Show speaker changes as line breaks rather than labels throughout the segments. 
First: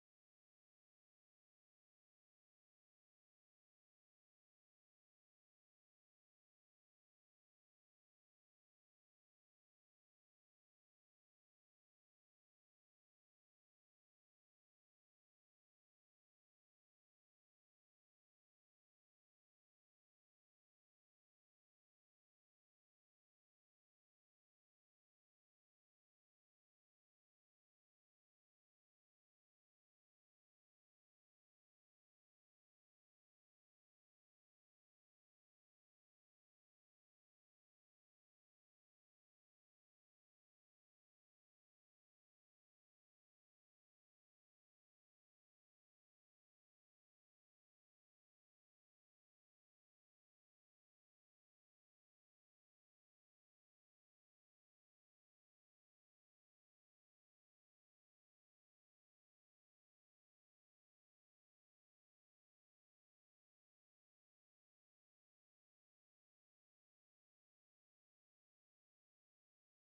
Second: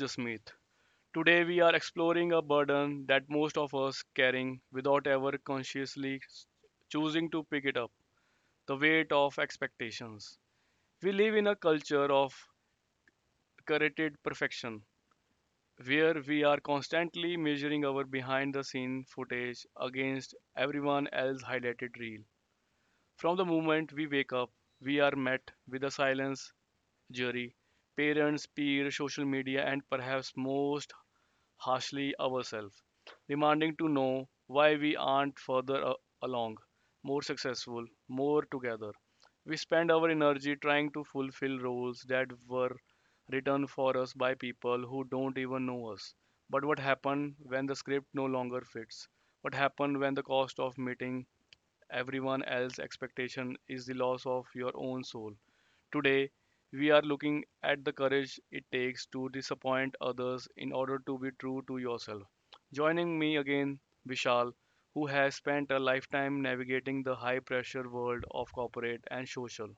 Jasmeet. Today we are exploring a burden that most of us carrying without ever consciously choosing to pick it up, the weight of expectations. We live in a culture of curated perfection where we are constantly measuring our behind the scene footage against everyone else's highlighted reel. From the moment we wake up, we are met with a silence jury, parents, peers, social media, and perhaps most harshly ourselves, demanding to know why we aren't along, more successful, more together. We spend our energy trying to fulfill roles that were written for us by people who don't even know us. But what happens when the script no longer fits? What happens when the cost of meeting everyone else's expectation is the loss of your own soul? Today, we are looking at the courage it takes to disappoint others in order to be true to yourself. Joining me again, Vishal, who has spent a lifetime navigating the high pressure world of corporate and social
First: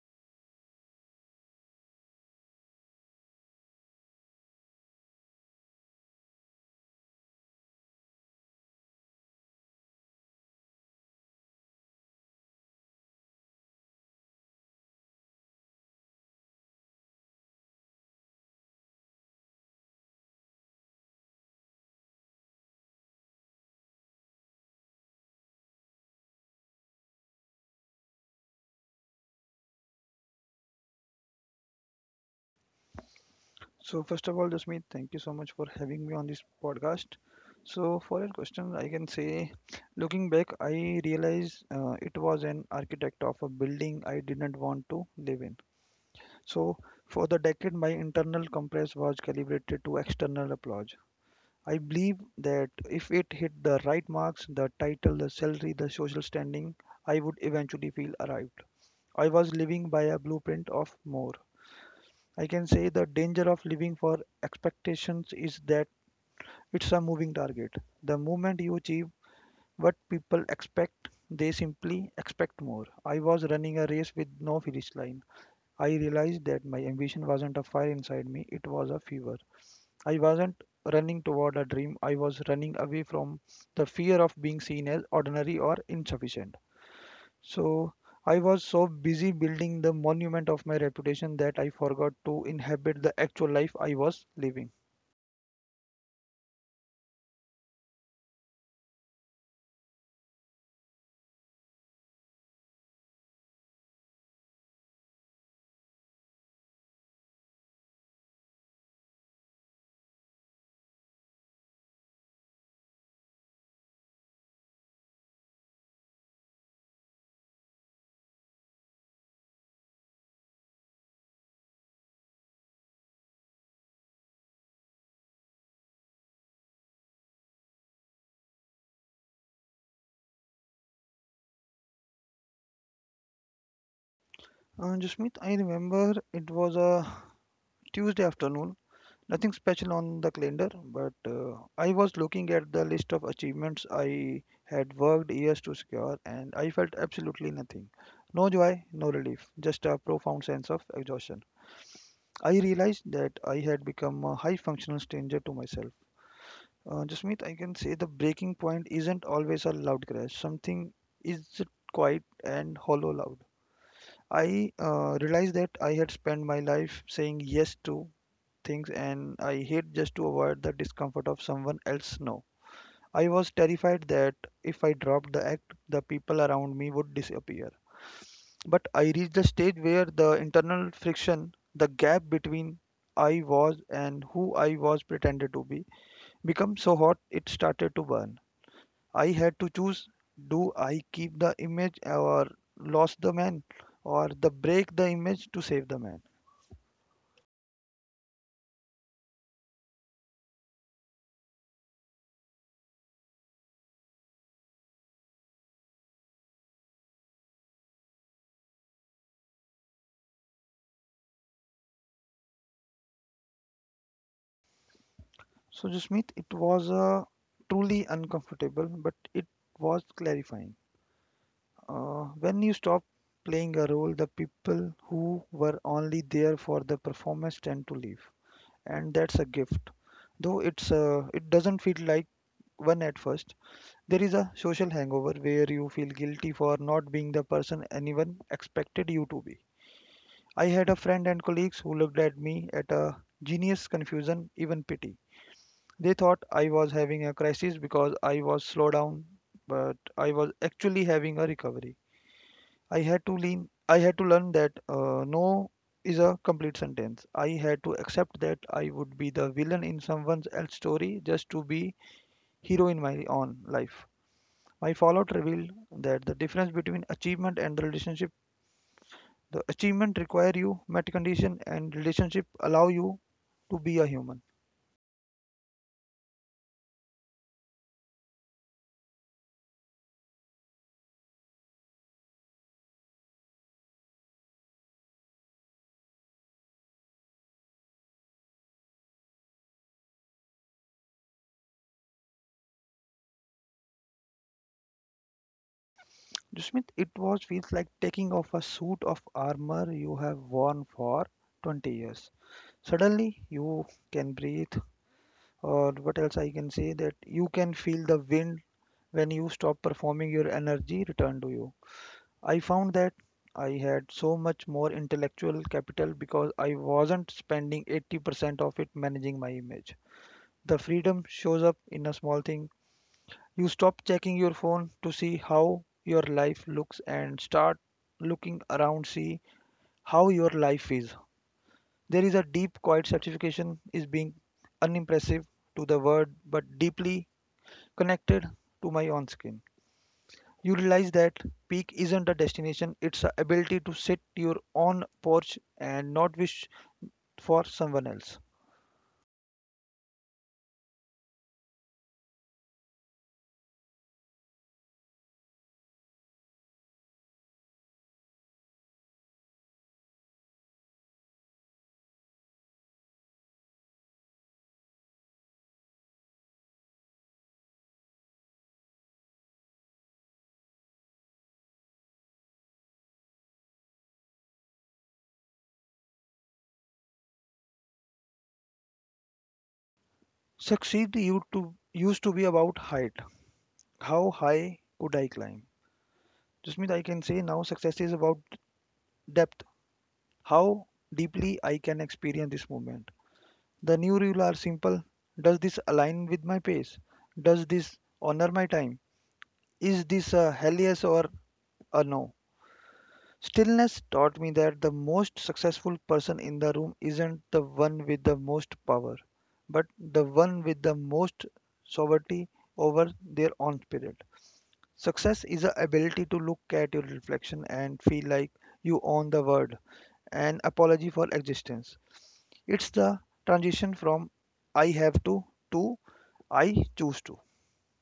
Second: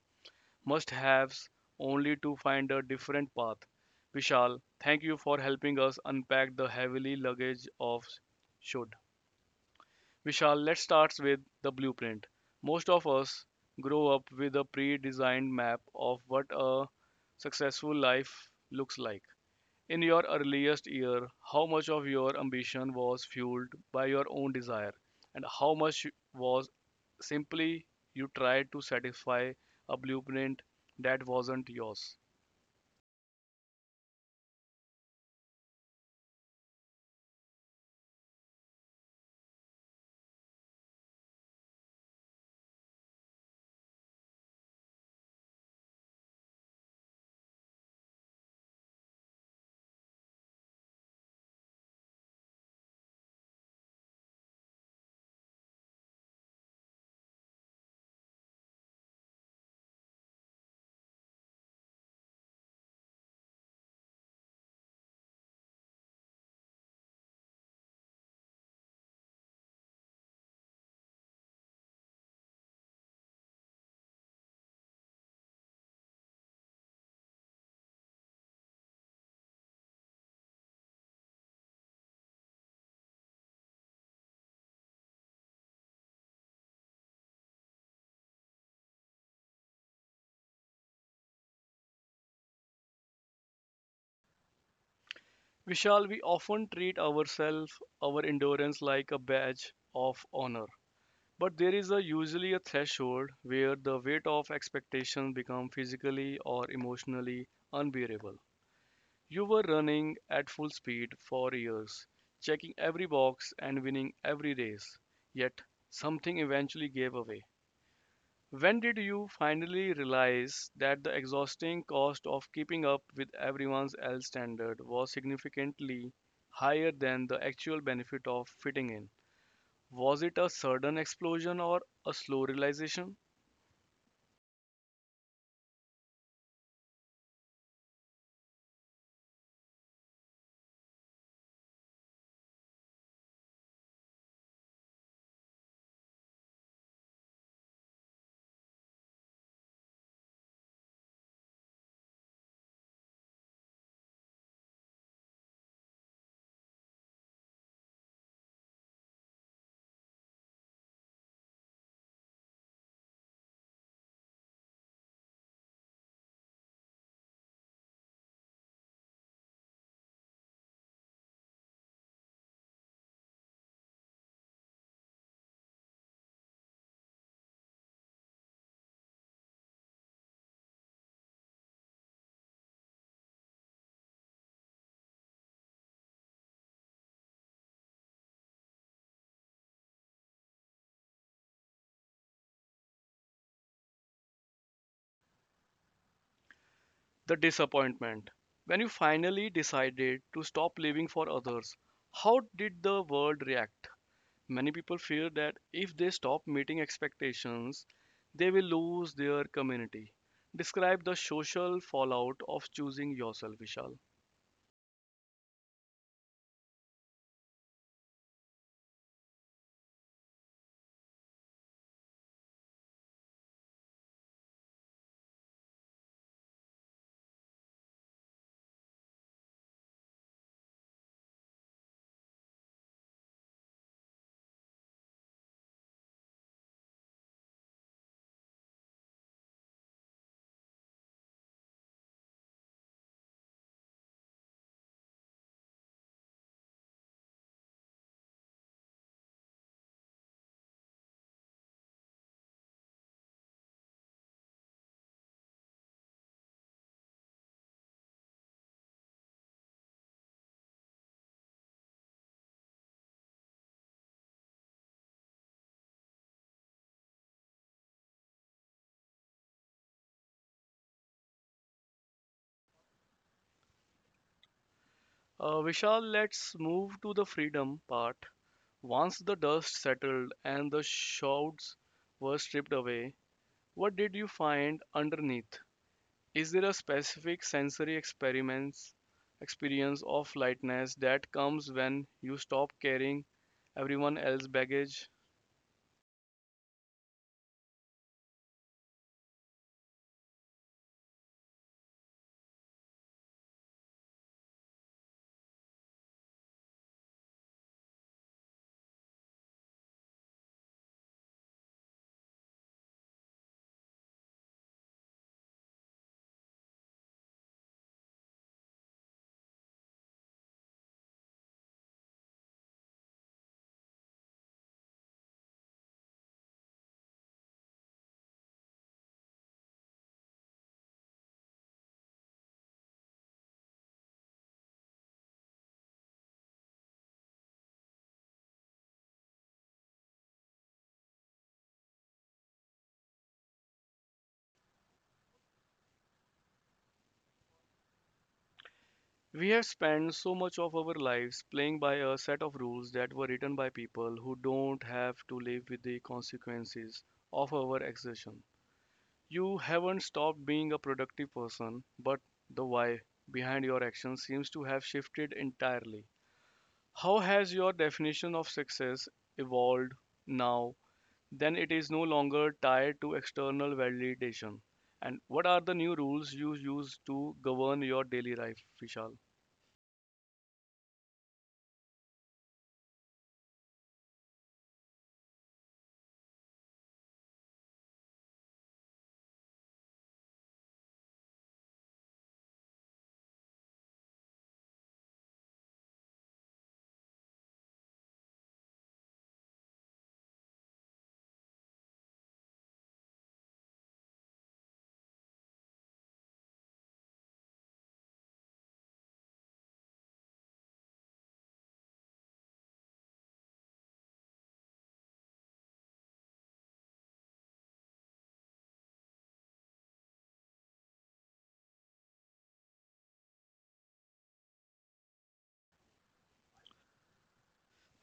must haves only to find a different path. Vishal, thank you for helping us unpack the heavily luggage of should. Vishal, let's start with the blueprint. Most of us grow up with a pre designed map of what a successful life looks like. In your earliest year, how much of your ambition was fueled by your own desire, and how much was simply you tried to satisfy a blueprint that wasn't yours?
So first of all, Jasmeet, thank you so much for having me on this podcast. So for your question, I can say, looking back, I realized it was an architect of a building I didn't want to live in. So for the decade, my internal compass was calibrated to external applause. I believe that if it hit the right marks, the title, the salary, the social standing, I would eventually feel arrived. I was living by a blueprint of more. I can say the danger of living for expectations is that it's a moving target. The moment you achieve what people expect, they simply expect more. I was running a race with no finish line. I realized that my ambition wasn't a fire inside me, it was a fever. I wasn't running toward a dream, I was running away from the fear of being seen as ordinary or insufficient. So I was so busy building the monument of my reputation that I forgot to inhabit the actual life I was living.
Vishal, we often treat ourselves, our endurance, like a badge of honor. But there is a usually a threshold where the weight of expectation become physically or emotionally unbearable. You were running at full speed for years, checking every box and winning every race, yet something eventually gave away. When did you finally realize that the exhausting cost of keeping up with everyone else's standard was significantly higher than the actual benefit of fitting in? Was it a sudden explosion or a slow realization?
Jasmeet, I remember it was a Tuesday afternoon. Nothing special on the calendar, but I was looking at the list of achievements I had worked years to secure, and I felt absolutely nothing. No joy, no relief, just a profound sense of exhaustion. I realized that I had become a high functional stranger to myself. Jasmeet, I can say the breaking point isn't always a loud crash. Something is quiet and hollow loud. I realized that I had spent my life saying yes to things and I hate just to avoid the discomfort of someone else no. I was terrified that if I dropped the act, the people around me would disappear. But I reached the stage where the internal friction, the gap between I was and who I was pretended to be, became so hot it started to burn. I had to choose, do I keep the image or lost the man, or the break the image to save the man.
The disappointment. When you finally decided to stop living for others, how did the world react? Many people fear that if they stop meeting expectations, they will lose their community. Describe the social fallout of choosing yourself, Vishal.
So Jasmeet, it was truly uncomfortable, but it was clarifying. When you stop playing a role, the people who were only there for the performance tend to leave, and that's a gift. Though it doesn't feel like one at first. There is a social hangover where you feel guilty for not being the person anyone expected you to be. I had a friend and colleagues who looked at me at a genius, confusion, even pity. They thought I was having a crisis because I was slow down, but I was actually having a recovery. I had to lean. I had to learn that no is a complete sentence. I had to accept that I would be the villain in someone else's story just to be hero in my own life. My fallout revealed that the difference between achievement and the relationship. The achievement require you, met condition and relationship allow you to be a human.
Vishal, let's move to the freedom part. Once the dust settled and the shrouds were stripped away, what did you find underneath? Is there a specific sensory experiments experience of lightness that comes when you stop carrying everyone else's baggage?
Jusmit, it was feels like taking off a suit of armor you have worn for 20 years. Suddenly you can breathe, or what else I can say that you can feel the wind when you stop performing your energy return to you. I found that I had so much more intellectual capital because I wasn't spending 80% of it managing my image. The freedom shows up in a small thing. You stop checking your phone to see how your life looks and start looking around see how your life is. There is a deep quiet satisfaction is being unimpressive to the world but deeply connected to my own skin. You realize that peak isn't a destination, it's a ability to sit your own porch and not wish for someone else.
We have spent so much of our lives playing by a set of rules that were written by people who don't have to live with the consequences of our exertion. You haven't stopped being a productive person, but the why behind your actions seems to have shifted entirely. How has your definition of success evolved now? Then it is no longer tied to external validation. And what are the new rules you use to govern your daily life, Vishal?
Succeed you to used to be about height. How high could I climb? Just means I can say now success is about depth. How deeply I can experience this movement. The new rules are simple. Does this align with my pace? Does this honor my time? Is this a hell yes or a no? Stillness taught me that the most successful person in the room isn't the one with the most power, but the one with the most sovereignty over their own spirit. Success is the ability to look at your reflection and feel like you own the world, an apology for existence. It's the transition from I have to I choose to.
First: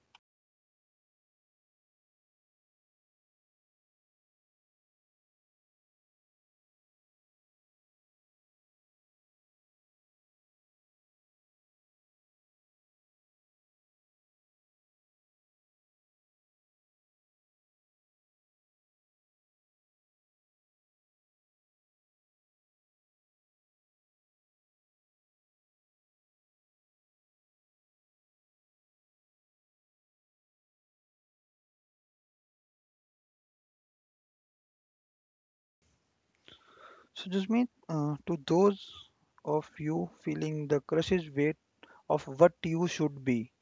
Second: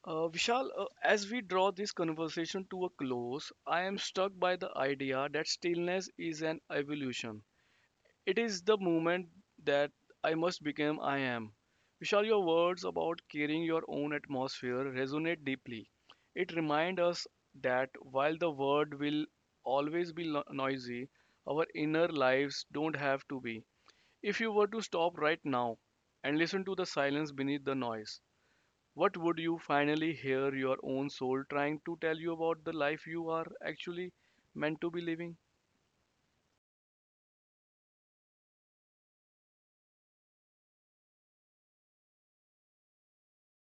Vishal, as we draw this conversation to a close, I am struck by the idea that stillness is an evolution. It is the moment that I must become I am. Vishal, your words about carrying your own atmosphere resonate deeply. It reminds us that while the world will always be noisy, our inner lives don't have to be. If you were to stop right now and listen to the silence beneath the noise, what would you finally hear your own soul trying to tell you about the life you are actually meant to be living?
So, Jasmeet, to those of you feeling the crush's weight of what you should be.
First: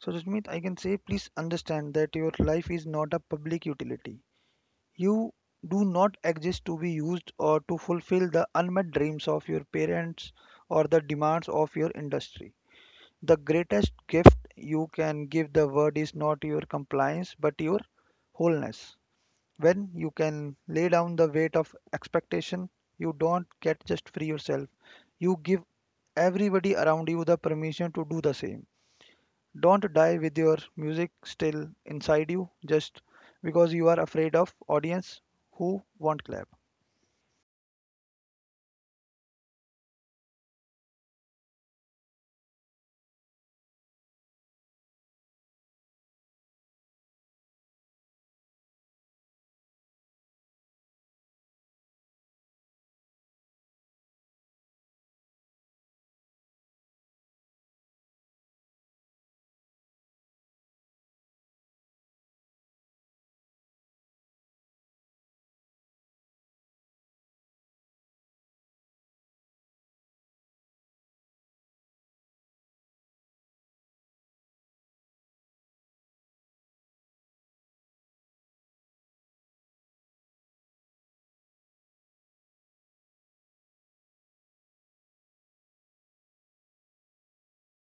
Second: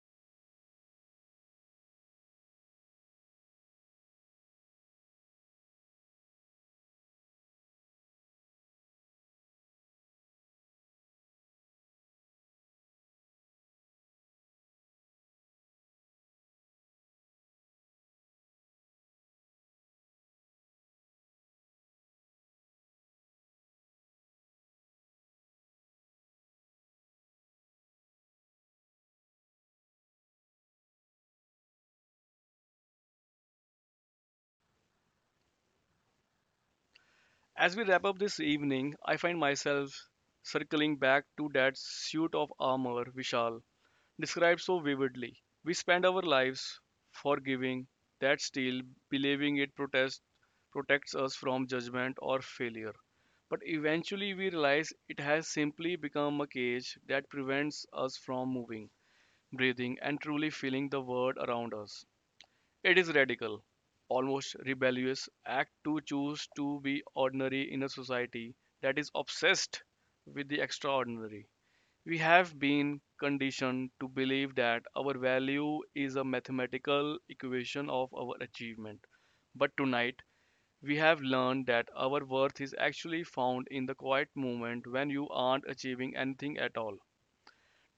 So, Jasmeet, I can say please understand that your life is not a public utility. You do not exist to be used or to fulfill the unmet dreams of your parents or the demands of your industry. The greatest gift you can give the world is not your compliance but your wholeness. When you can lay down the weight of expectation, you don't get just free yourself, you give everybody around you the permission to do the same. Don't die with your music still inside you just because you are afraid of audience who won't clap.
As we wrap up this evening, I find myself circling back to that suit of armor Vishal described so vividly. We spend our lives forgiving that steel, believing it protects us from judgment or failure. But eventually we realize it has simply become a cage that prevents us from moving, breathing, and truly feeling the world around us. It is radical, almost rebellious act to choose to be ordinary in a society that is obsessed with the extraordinary. We have been conditioned to believe that our value is a mathematical equation of our achievement. But tonight, we have learned that our worth is actually found in the quiet moment when you aren't achieving anything at all.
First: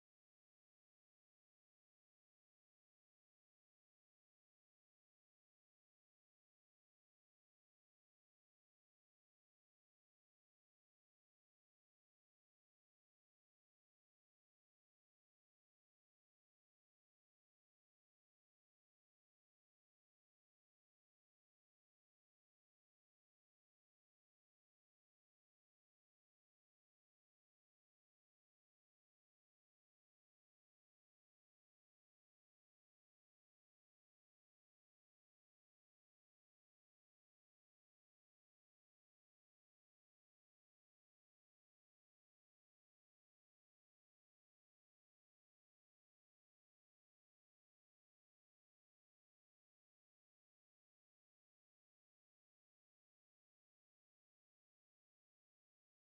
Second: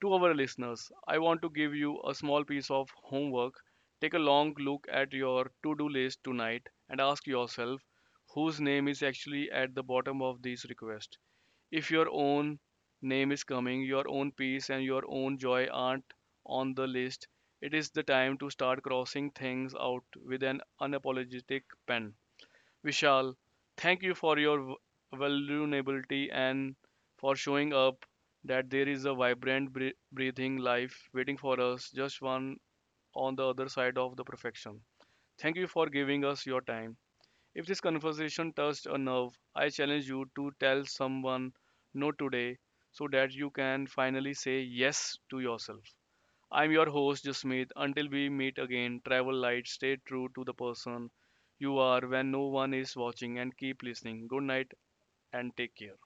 To our listeners, I want to give you a small piece of homework. Take a long look at your to do list tonight and ask yourself whose name is actually at the bottom of this request. If your own name is coming, your own peace and your own joy aren't on the list, it is the time to start crossing things out with an unapologetic pen. Vishal, thank you for your vulnerability and for showing up that there is a vibrant, breathing life waiting for us, just one on the other side of the perfection. Thank you for giving us your time. If this conversation touched a nerve, I challenge you to tell someone no today so that you can finally say yes to yourself. I'm your host, Jasmeet. Until we meet again, travel light, stay true to the person you are when no one is watching, and keep listening. Good night and take care.